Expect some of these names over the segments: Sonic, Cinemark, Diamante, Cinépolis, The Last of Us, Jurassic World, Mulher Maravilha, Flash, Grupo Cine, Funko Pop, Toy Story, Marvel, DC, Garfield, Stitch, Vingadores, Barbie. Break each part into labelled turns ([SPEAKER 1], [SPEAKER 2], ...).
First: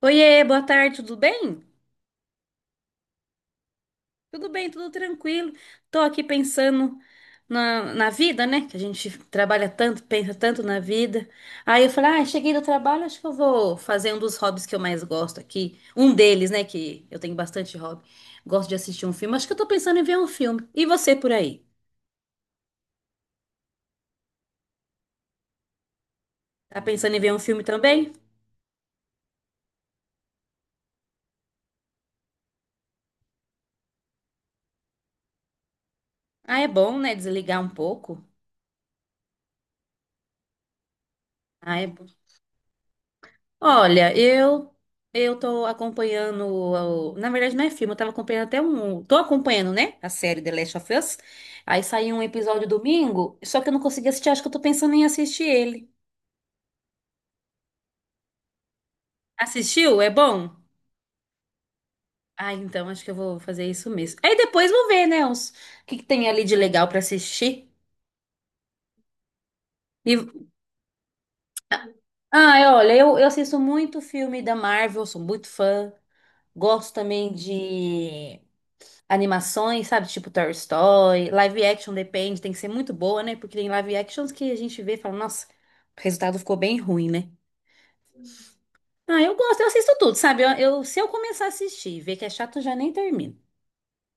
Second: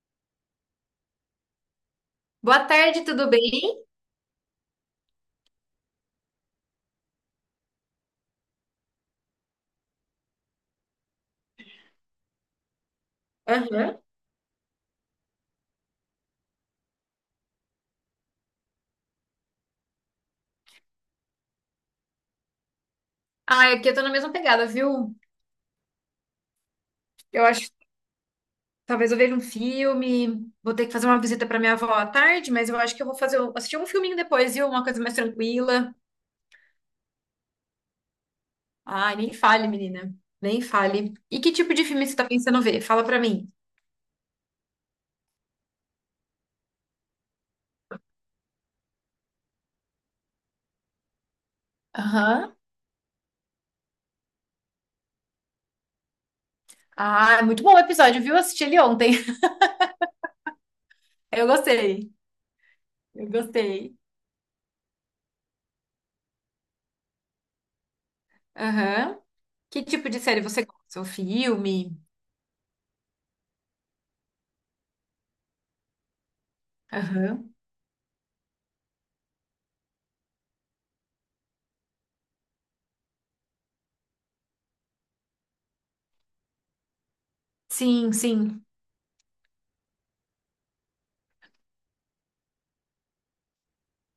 [SPEAKER 1] Oiê, boa tarde, tudo bem?
[SPEAKER 2] Boa tarde, tudo bem?
[SPEAKER 1] Tudo bem, tudo tranquilo. Tô aqui pensando na vida, né? Que a gente trabalha tanto, pensa tanto na vida. Aí eu falei, ah, cheguei do trabalho, acho que eu vou
[SPEAKER 2] Aham.
[SPEAKER 1] fazer um dos hobbies que eu mais gosto aqui. Um deles, né? Que eu tenho bastante hobby. Gosto de assistir um filme. Acho que eu tô pensando em ver um filme. E você por aí?
[SPEAKER 2] Ah, aqui eu tô na mesma pegada, viu?
[SPEAKER 1] Tá pensando em ver um
[SPEAKER 2] Eu
[SPEAKER 1] filme
[SPEAKER 2] acho,
[SPEAKER 1] também?
[SPEAKER 2] talvez eu veja um filme, vou ter que fazer uma visita pra minha avó à tarde, mas eu acho que eu vou fazer, assistir um filminho depois, viu? Uma coisa mais tranquila.
[SPEAKER 1] Ah, é bom, né? Desligar um pouco.
[SPEAKER 2] Ai, nem fale, menina. Nem fale. E que tipo
[SPEAKER 1] Ah,
[SPEAKER 2] de
[SPEAKER 1] é bom.
[SPEAKER 2] filme você tá pensando ver? Fala pra mim.
[SPEAKER 1] Olha, eu tô acompanhando, na verdade não é filme, eu tava acompanhando até um, tô acompanhando, né, a série The Last of Us. Aí saiu um
[SPEAKER 2] Aham.
[SPEAKER 1] episódio domingo, só que eu não consegui assistir, acho que eu tô pensando em assistir ele.
[SPEAKER 2] Ah, é muito bom o episódio, viu? Eu assisti ele ontem.
[SPEAKER 1] Assistiu? É bom?
[SPEAKER 2] Eu gostei.
[SPEAKER 1] Ah, então acho que eu
[SPEAKER 2] Eu
[SPEAKER 1] vou fazer isso
[SPEAKER 2] gostei.
[SPEAKER 1] mesmo. Aí depois vou ver, né, os, o que que tem ali de legal pra assistir.
[SPEAKER 2] Aham. Que tipo
[SPEAKER 1] E,
[SPEAKER 2] de série você gosta? O filme?
[SPEAKER 1] ah, olha, eu assisto muito filme da Marvel, sou muito fã. Gosto também
[SPEAKER 2] Aham.
[SPEAKER 1] de animações, sabe? Tipo Toy Story, live action depende, tem que ser muito boa, né? Porque tem live actions que a gente vê e fala, nossa, o resultado ficou bem ruim, né?
[SPEAKER 2] Sim, sim.
[SPEAKER 1] Ah, eu gosto, eu assisto tudo, sabe? Se eu começar a assistir e ver que é chato, eu já nem termino.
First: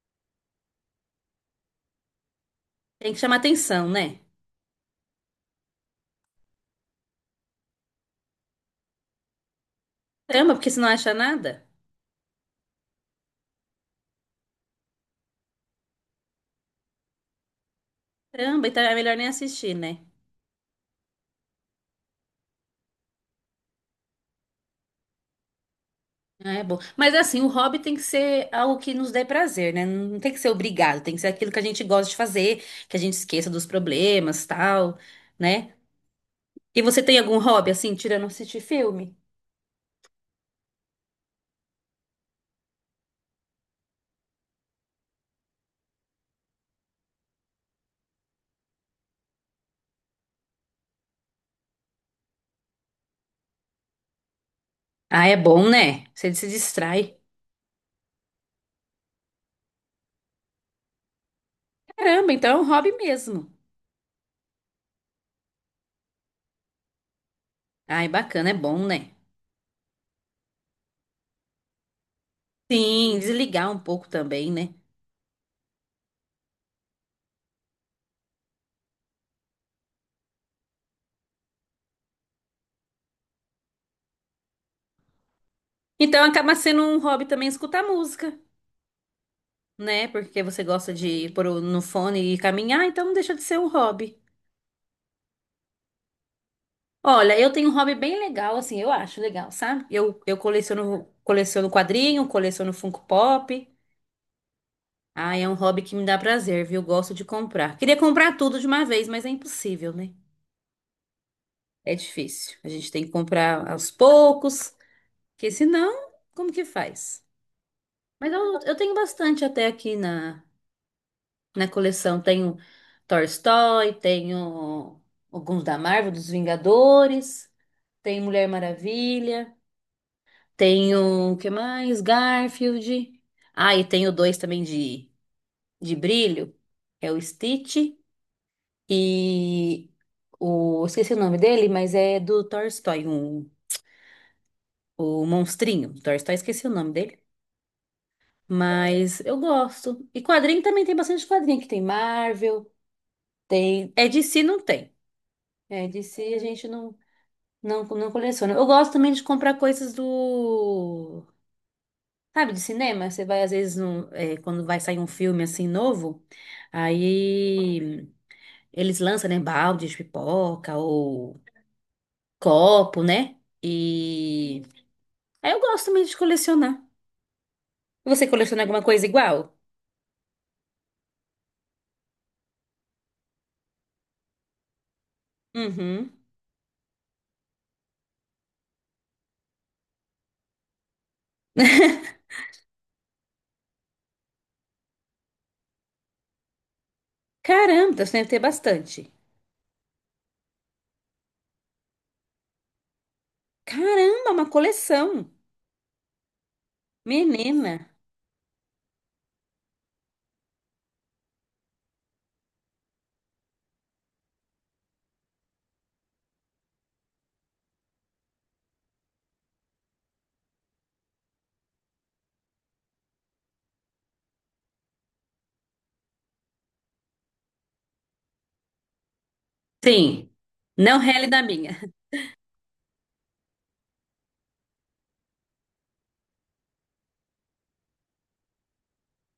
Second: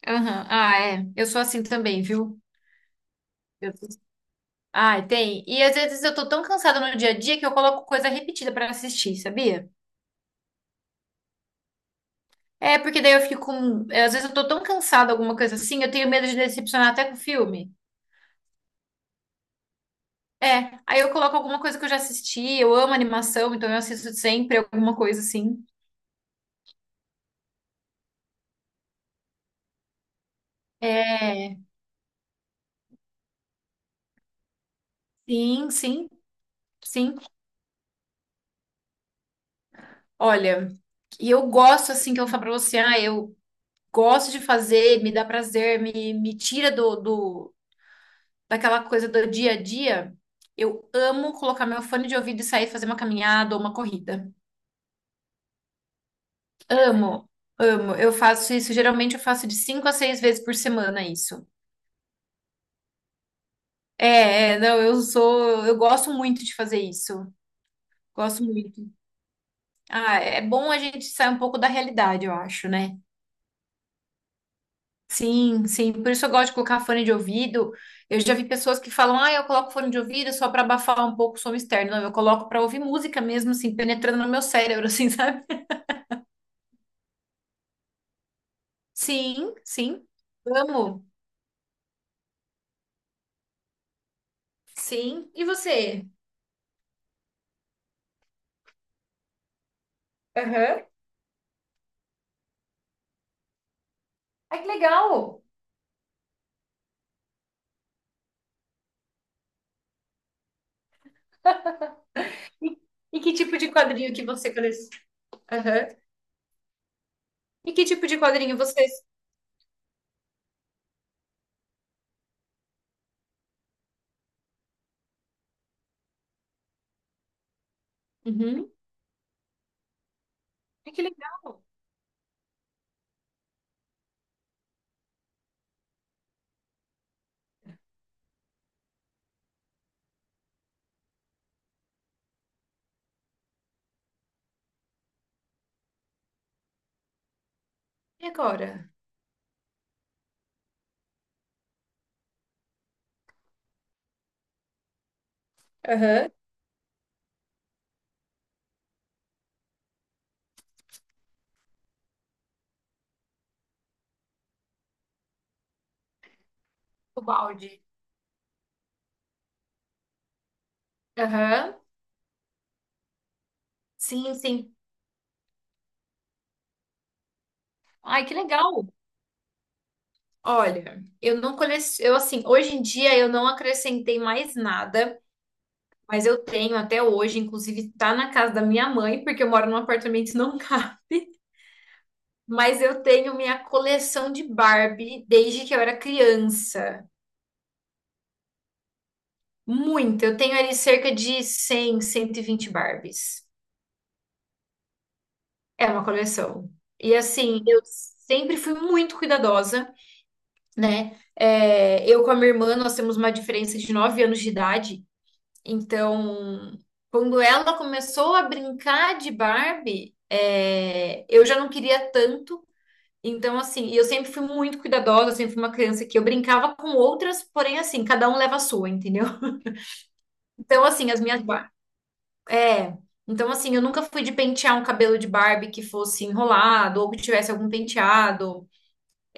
[SPEAKER 2] Aham. Ah, é. Eu sou assim também, viu?
[SPEAKER 1] Tem que chamar
[SPEAKER 2] Eu tô-
[SPEAKER 1] atenção, né?
[SPEAKER 2] Ai, tem. E às vezes eu tô tão cansada no dia a dia que eu coloco coisa repetida pra assistir, sabia?
[SPEAKER 1] Caramba, porque se não acha nada,
[SPEAKER 2] É, porque daí eu Às vezes eu tô tão cansada, alguma coisa assim, eu tenho medo de decepcionar até com o filme.
[SPEAKER 1] caramba, então é melhor nem assistir, né?
[SPEAKER 2] É, aí eu coloco alguma coisa que eu já assisti, eu amo animação, então eu assisto sempre alguma coisa assim.
[SPEAKER 1] Ah, é bom. Mas assim, o hobby tem que ser algo que nos dê prazer, né? Não tem que ser obrigado, tem que ser aquilo
[SPEAKER 2] É,
[SPEAKER 1] que a gente gosta de fazer, que a gente esqueça dos problemas, tal,
[SPEAKER 2] sim,
[SPEAKER 1] né?
[SPEAKER 2] sim,
[SPEAKER 1] E você
[SPEAKER 2] sim.
[SPEAKER 1] tem algum hobby assim, tirando assistir filme?
[SPEAKER 2] Olha, eu gosto assim que eu falo pra você, ah, eu gosto de fazer, me dá prazer, me tira do, daquela coisa do dia a dia, eu amo colocar meu fone de ouvido e sair fazer uma caminhada ou uma corrida.
[SPEAKER 1] Ah, é bom, né? Você se distrai.
[SPEAKER 2] Amo, amo. Eu faço isso, geralmente eu faço de 5 a 6 vezes por semana isso.
[SPEAKER 1] Caramba, então é um hobby mesmo.
[SPEAKER 2] Não, eu gosto muito de fazer isso.
[SPEAKER 1] Ah, é
[SPEAKER 2] Gosto
[SPEAKER 1] bacana, é bom,
[SPEAKER 2] muito.
[SPEAKER 1] né?
[SPEAKER 2] Ah, é bom a gente sair um pouco da realidade, eu acho, né?
[SPEAKER 1] Sim, desligar um pouco também, né?
[SPEAKER 2] Sim, sim. Por isso eu gosto de colocar fone de ouvido. Eu já vi pessoas que falam, ah, eu coloco fone de ouvido só para abafar um pouco o som externo. Não, eu coloco para ouvir música mesmo, assim, penetrando no meu cérebro, assim, sabe?
[SPEAKER 1] Então acaba sendo um hobby também escutar música,
[SPEAKER 2] Sim, sim.
[SPEAKER 1] né? Porque você gosta
[SPEAKER 2] Amo.
[SPEAKER 1] de pôr no fone e caminhar, então não deixa de ser um hobby.
[SPEAKER 2] Sim. E você?
[SPEAKER 1] Olha, eu tenho um hobby bem legal, assim, eu acho legal, sabe? Eu
[SPEAKER 2] Aham.
[SPEAKER 1] coleciono quadrinho, coleciono Funko Pop.
[SPEAKER 2] Ai, que
[SPEAKER 1] Ah,
[SPEAKER 2] legal.
[SPEAKER 1] é um hobby que me dá prazer, viu? Gosto de comprar. Queria comprar tudo de uma vez, mas é impossível, né? É difícil. A
[SPEAKER 2] E,
[SPEAKER 1] gente tem que
[SPEAKER 2] e que tipo
[SPEAKER 1] comprar
[SPEAKER 2] de
[SPEAKER 1] aos
[SPEAKER 2] quadrinho que você
[SPEAKER 1] poucos,
[SPEAKER 2] coleciona?
[SPEAKER 1] porque
[SPEAKER 2] Aham.
[SPEAKER 1] senão, como que faz?
[SPEAKER 2] E que tipo de
[SPEAKER 1] Mas
[SPEAKER 2] quadrinho
[SPEAKER 1] eu
[SPEAKER 2] vocês?
[SPEAKER 1] tenho bastante até aqui na coleção. Tenho Toy Story, tenho alguns da Marvel, dos Vingadores, tenho Mulher
[SPEAKER 2] Uhum.
[SPEAKER 1] Maravilha,
[SPEAKER 2] Ai, que
[SPEAKER 1] tenho, o que
[SPEAKER 2] legal.
[SPEAKER 1] mais? Garfield. Ah, e tenho dois também de brilho. É o Stitch e Esqueci o nome dele, mas é do Toy Story 1. O monstrinho, do Toy Story, esqueci o nome dele.
[SPEAKER 2] E agora?
[SPEAKER 1] Mas eu gosto. E quadrinho também tem bastante quadrinho, que tem Marvel, tem. É DC não tem. É
[SPEAKER 2] Aham.
[SPEAKER 1] DC a gente não coleciona. Eu gosto também de comprar coisas do. Sabe, de cinema? Você vai, às vezes, quando vai sair um filme assim novo,
[SPEAKER 2] O balde.
[SPEAKER 1] aí eles lançam, né, balde de pipoca ou
[SPEAKER 2] Aham.
[SPEAKER 1] copo, né?
[SPEAKER 2] Sim,
[SPEAKER 1] E
[SPEAKER 2] sim.
[SPEAKER 1] aí eu gosto também de colecionar.
[SPEAKER 2] Ai,
[SPEAKER 1] Você
[SPEAKER 2] que
[SPEAKER 1] coleciona
[SPEAKER 2] legal.
[SPEAKER 1] alguma coisa igual?
[SPEAKER 2] Olha, eu não coleciono, eu assim, hoje em dia eu não acrescentei mais nada,
[SPEAKER 1] Uhum.
[SPEAKER 2] mas eu tenho até hoje, inclusive tá na casa da minha mãe, porque eu moro num apartamento não. Mas eu tenho minha coleção de Barbie desde que eu era criança.
[SPEAKER 1] Caramba, então você deve ter bastante.
[SPEAKER 2] Muito. Eu tenho ali cerca de 100, 120 Barbies.
[SPEAKER 1] Caramba, uma coleção.
[SPEAKER 2] É uma coleção. E assim,
[SPEAKER 1] Menina.
[SPEAKER 2] eu sempre fui muito cuidadosa, né? É, eu com a minha irmã, nós temos uma diferença de 9 anos de idade. Então, quando ela começou a brincar de Barbie, é, eu já não queria tanto. Então, assim, eu sempre fui muito cuidadosa, eu sempre fui uma criança que eu brincava com outras, porém, assim, cada um leva a sua, entendeu?
[SPEAKER 1] Sim,
[SPEAKER 2] Então,
[SPEAKER 1] não
[SPEAKER 2] assim,
[SPEAKER 1] rele da minha.
[SPEAKER 2] É. Então, assim, eu nunca fui de pentear um cabelo de Barbie que fosse enrolado ou que tivesse algum penteado.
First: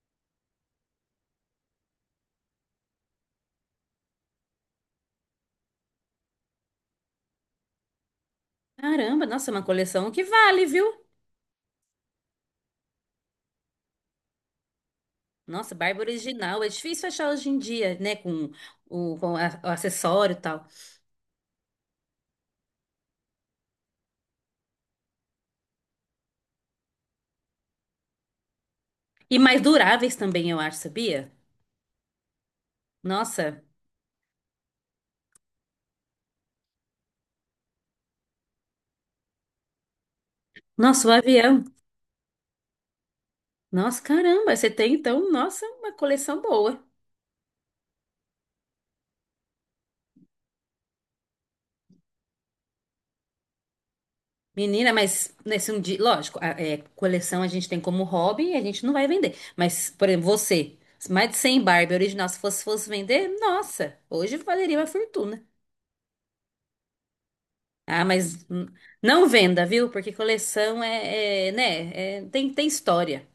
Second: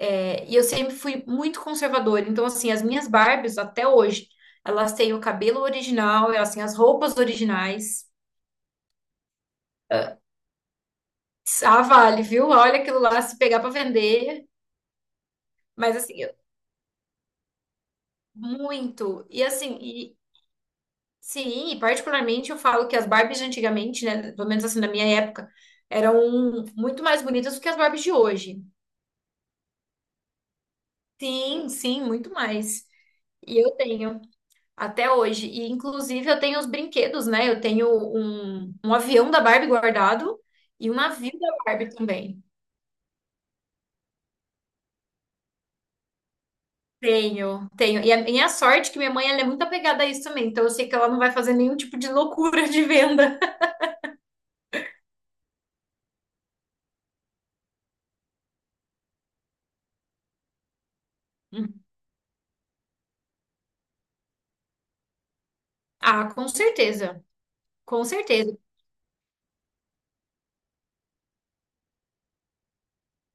[SPEAKER 2] É, e eu sempre fui muito conservadora. Então, assim, as minhas Barbies, até hoje, elas têm o cabelo original, elas têm as roupas originais.
[SPEAKER 1] Caramba, nossa, uma coleção que vale, viu?
[SPEAKER 2] Ah, vale, viu? Olha aquilo lá se pegar pra vender.
[SPEAKER 1] Nossa,
[SPEAKER 2] Mas,
[SPEAKER 1] barba
[SPEAKER 2] assim, eu-
[SPEAKER 1] original. É difícil achar hoje em dia, né? Com o,
[SPEAKER 2] muito.
[SPEAKER 1] com
[SPEAKER 2] E,
[SPEAKER 1] a- o
[SPEAKER 2] assim,
[SPEAKER 1] acessório e tal.
[SPEAKER 2] sim, e particularmente eu falo que as Barbies de antigamente, né, pelo menos assim na minha época, eram muito mais bonitas do que as Barbies de hoje.
[SPEAKER 1] E mais duráveis também, eu acho, sabia?
[SPEAKER 2] Sim, sim, muito mais. E
[SPEAKER 1] Nossa,
[SPEAKER 2] eu tenho até hoje. E inclusive eu tenho os brinquedos, né? Eu tenho um avião da Barbie guardado e um
[SPEAKER 1] nossa, o
[SPEAKER 2] navio da
[SPEAKER 1] avião.
[SPEAKER 2] Barbie também.
[SPEAKER 1] Nossa, caramba, você tem então, nossa, uma coleção boa.
[SPEAKER 2] Tenho, tenho. E a minha sorte é que minha mãe ela é muito apegada a isso também, então eu sei que ela não vai fazer nenhum tipo de loucura de venda.
[SPEAKER 1] Menina, mas nesse um dia, lógico, coleção a gente tem como hobby e a gente não vai vender. Mas, por exemplo, você, mais de 100
[SPEAKER 2] Hum.
[SPEAKER 1] Barbie original, se fosse, fosse vender, nossa, hoje valeria uma fortuna.
[SPEAKER 2] Ah, com certeza. Com
[SPEAKER 1] Ah, mas
[SPEAKER 2] certeza.
[SPEAKER 1] não venda, viu? Porque coleção é, né, tem história.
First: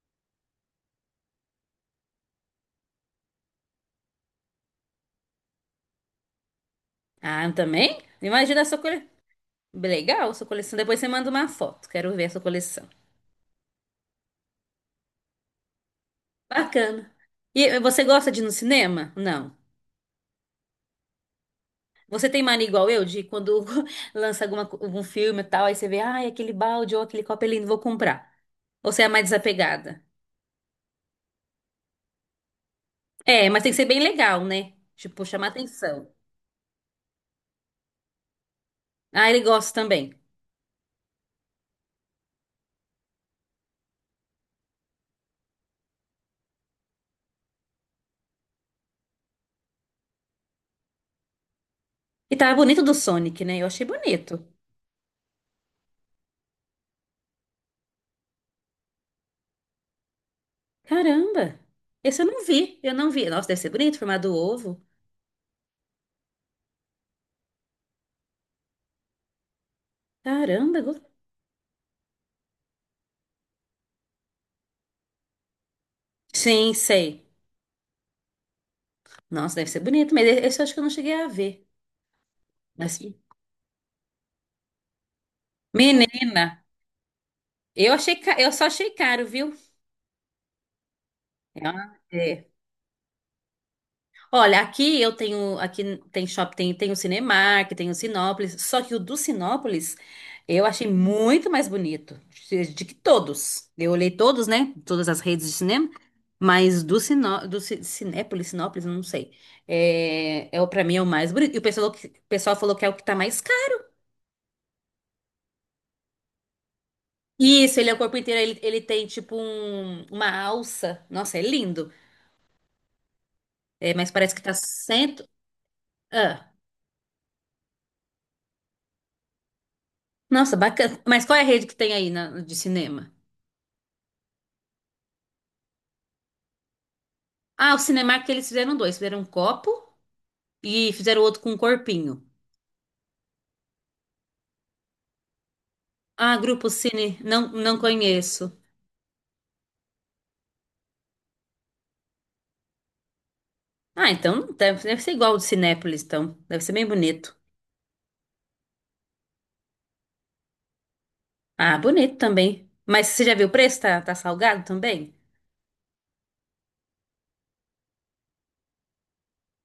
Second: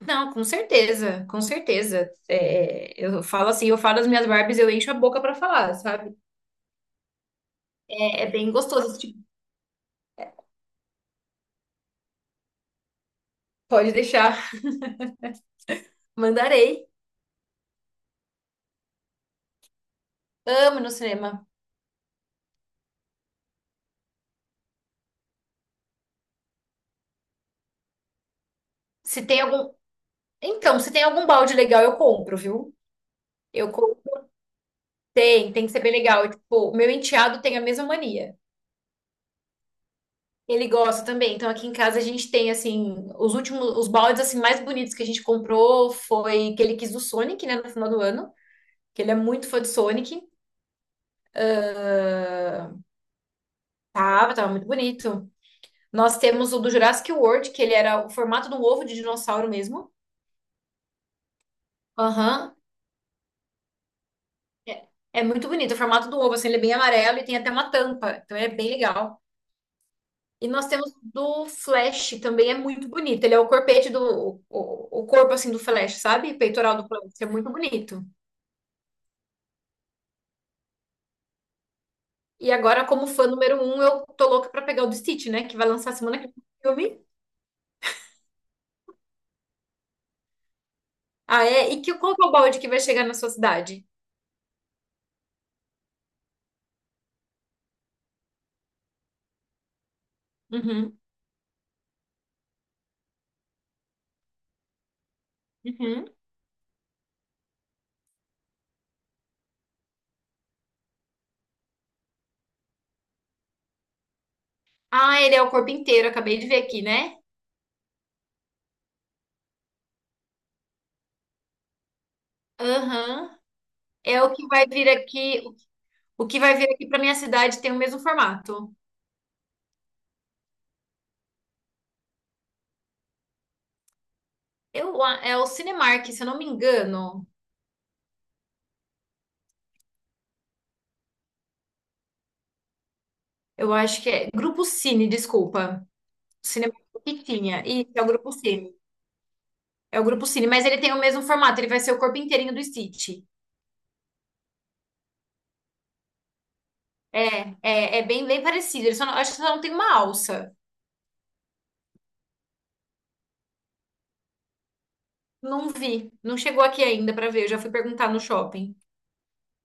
[SPEAKER 2] Não, com certeza, com certeza. É, eu falo assim, eu falo as minhas Barbies, eu encho a boca pra falar, sabe?
[SPEAKER 1] Ah, também?
[SPEAKER 2] É, é bem
[SPEAKER 1] Imagina a sua
[SPEAKER 2] gostoso esse
[SPEAKER 1] coleção.
[SPEAKER 2] tipo.
[SPEAKER 1] Legal, sua coleção. Depois você manda uma foto, quero ver a sua coleção.
[SPEAKER 2] Pode deixar. Mandarei.
[SPEAKER 1] Bacana. E você gosta de ir no cinema? Não.
[SPEAKER 2] Amo ir no cinema.
[SPEAKER 1] Você tem mania igual eu, de quando lança algum filme e tal, aí você vê, ai, aquele balde ou aquele copo eu não vou comprar. Ou você é mais
[SPEAKER 2] Se tem algum.
[SPEAKER 1] desapegada?
[SPEAKER 2] Então, se tem algum balde legal, eu compro, viu?
[SPEAKER 1] É, mas
[SPEAKER 2] Eu
[SPEAKER 1] tem que ser bem
[SPEAKER 2] compro.
[SPEAKER 1] legal, né? Tipo, chamar
[SPEAKER 2] Tem, tem que ser bem
[SPEAKER 1] atenção.
[SPEAKER 2] legal. Tipo, meu enteado tem a mesma mania.
[SPEAKER 1] Ah, ele gosta também.
[SPEAKER 2] Ele gosta também. Então, aqui em casa a gente tem, assim, os últimos, os baldes, assim, mais bonitos que a gente comprou foi que ele quis do Sonic, né, no final do ano. Que ele é muito fã de Sonic.
[SPEAKER 1] E tava bonito do Sonic, né? Eu achei
[SPEAKER 2] Tava,
[SPEAKER 1] bonito.
[SPEAKER 2] tava muito bonito. Nós temos o do Jurassic World, que ele era o formato de um ovo de dinossauro mesmo.
[SPEAKER 1] Caramba! Esse eu não
[SPEAKER 2] Aham.
[SPEAKER 1] vi, eu não vi. Nossa, deve ser bonito, formado ovo.
[SPEAKER 2] É muito bonito. O formato do ovo, assim, ele é bem amarelo e tem até uma tampa. Então ele é bem legal. E nós
[SPEAKER 1] Caramba!
[SPEAKER 2] temos do Flash, também é muito bonito. Ele é o corpete do... o corpo, assim, do Flash, sabe?
[SPEAKER 1] Sim,
[SPEAKER 2] Peitoral do Flash.
[SPEAKER 1] sei.
[SPEAKER 2] É muito bonito.
[SPEAKER 1] Nossa, deve ser bonito, mas esse eu acho que eu não cheguei a ver.
[SPEAKER 2] E agora,
[SPEAKER 1] Mas,
[SPEAKER 2] como fã número 1, eu tô louca pra pegar o do Stitch, né? Que vai lançar semana que vem
[SPEAKER 1] menina,
[SPEAKER 2] o filme.
[SPEAKER 1] eu só achei caro, viu?
[SPEAKER 2] Ah,
[SPEAKER 1] É,
[SPEAKER 2] é?
[SPEAKER 1] uma-
[SPEAKER 2] Qual que é o
[SPEAKER 1] é.
[SPEAKER 2] balde que vai chegar na sua cidade?
[SPEAKER 1] Olha, aqui eu tenho, aqui tem shopping, tem o Cinemark, tem o Sinópolis, só que o do Sinópolis eu achei
[SPEAKER 2] Uhum.
[SPEAKER 1] muito mais bonito de que todos. Eu olhei todos, né? Todas as redes de cinema,
[SPEAKER 2] Uhum.
[SPEAKER 1] mas do Sinó, do Ci- Cinépolis, Sinópolis, eu não sei. É, é o Para mim é o mais bonito. E o pessoal falou que é o que tá mais caro.
[SPEAKER 2] Ah, ele é o corpo inteiro. Acabei de ver aqui, né?
[SPEAKER 1] Isso, ele é o corpo inteiro, ele tem tipo uma alça. Nossa, é lindo.
[SPEAKER 2] Aham.
[SPEAKER 1] É, mas
[SPEAKER 2] É o
[SPEAKER 1] parece que
[SPEAKER 2] que
[SPEAKER 1] tá
[SPEAKER 2] vai vir
[SPEAKER 1] cento.
[SPEAKER 2] aqui, o que
[SPEAKER 1] Ah,
[SPEAKER 2] vai vir aqui para minha cidade tem o mesmo formato.
[SPEAKER 1] nossa, bacana. Mas qual é a rede que tem aí de cinema?
[SPEAKER 2] É o Cinemark, se eu não me engano.
[SPEAKER 1] Ah, o Cinemark eles fizeram dois. Fizeram um copo e fizeram outro com um corpinho.
[SPEAKER 2] Eu acho que é Grupo Cine, desculpa.
[SPEAKER 1] Ah,
[SPEAKER 2] O
[SPEAKER 1] Grupo
[SPEAKER 2] Cinemark
[SPEAKER 1] Cine,
[SPEAKER 2] que
[SPEAKER 1] não,
[SPEAKER 2] tinha.
[SPEAKER 1] não
[SPEAKER 2] Isso, é o Grupo
[SPEAKER 1] conheço.
[SPEAKER 2] Cine. É o Grupo Cine, mas ele tem o mesmo formato, ele vai ser o corpo inteirinho do Stitch.
[SPEAKER 1] Ah, então deve ser igual ao do Cinépolis, então. Deve ser bem
[SPEAKER 2] É,
[SPEAKER 1] bonito.
[SPEAKER 2] é bem, bem parecido. Ele só não- acho que só não tem uma alça.
[SPEAKER 1] Ah, bonito também. Mas você já viu o preço? Tá salgado também?
[SPEAKER 2] Não vi, não chegou aqui ainda para ver. Eu já fui perguntar no shopping.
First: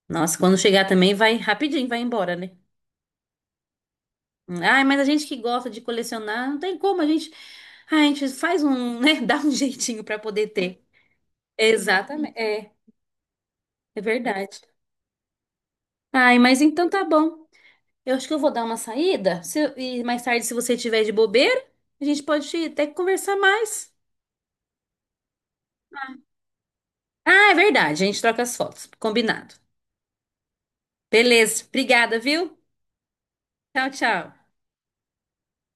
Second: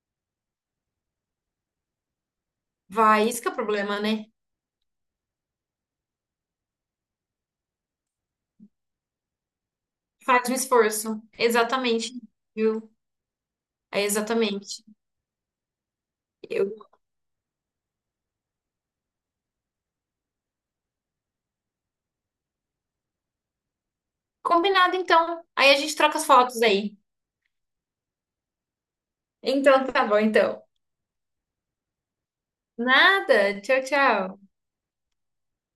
[SPEAKER 1] Nossa, quando chegar também vai rapidinho, vai embora, né?
[SPEAKER 2] Vai, isso que é o problema, né?
[SPEAKER 1] Ah, mas a gente que gosta de colecionar, não tem como, a gente, ah, a gente faz um, né, dá um jeitinho pra poder
[SPEAKER 2] Faz um
[SPEAKER 1] ter.
[SPEAKER 2] esforço. Exatamente,
[SPEAKER 1] Exatamente, é,
[SPEAKER 2] viu?
[SPEAKER 1] é
[SPEAKER 2] É
[SPEAKER 1] verdade.
[SPEAKER 2] exatamente.
[SPEAKER 1] Ai, mas então tá bom. Eu acho que eu vou dar uma saída. E mais tarde, se você tiver de bobeira, a gente pode até conversar mais.
[SPEAKER 2] Combinado, então. Aí a gente troca as fotos aí.
[SPEAKER 1] Ah, é verdade. A gente troca as fotos. Combinado.
[SPEAKER 2] Então tá bom, então.
[SPEAKER 1] Beleza. Obrigada, viu?
[SPEAKER 2] Nada. Tchau,
[SPEAKER 1] Tchau, tchau.
[SPEAKER 2] tchau.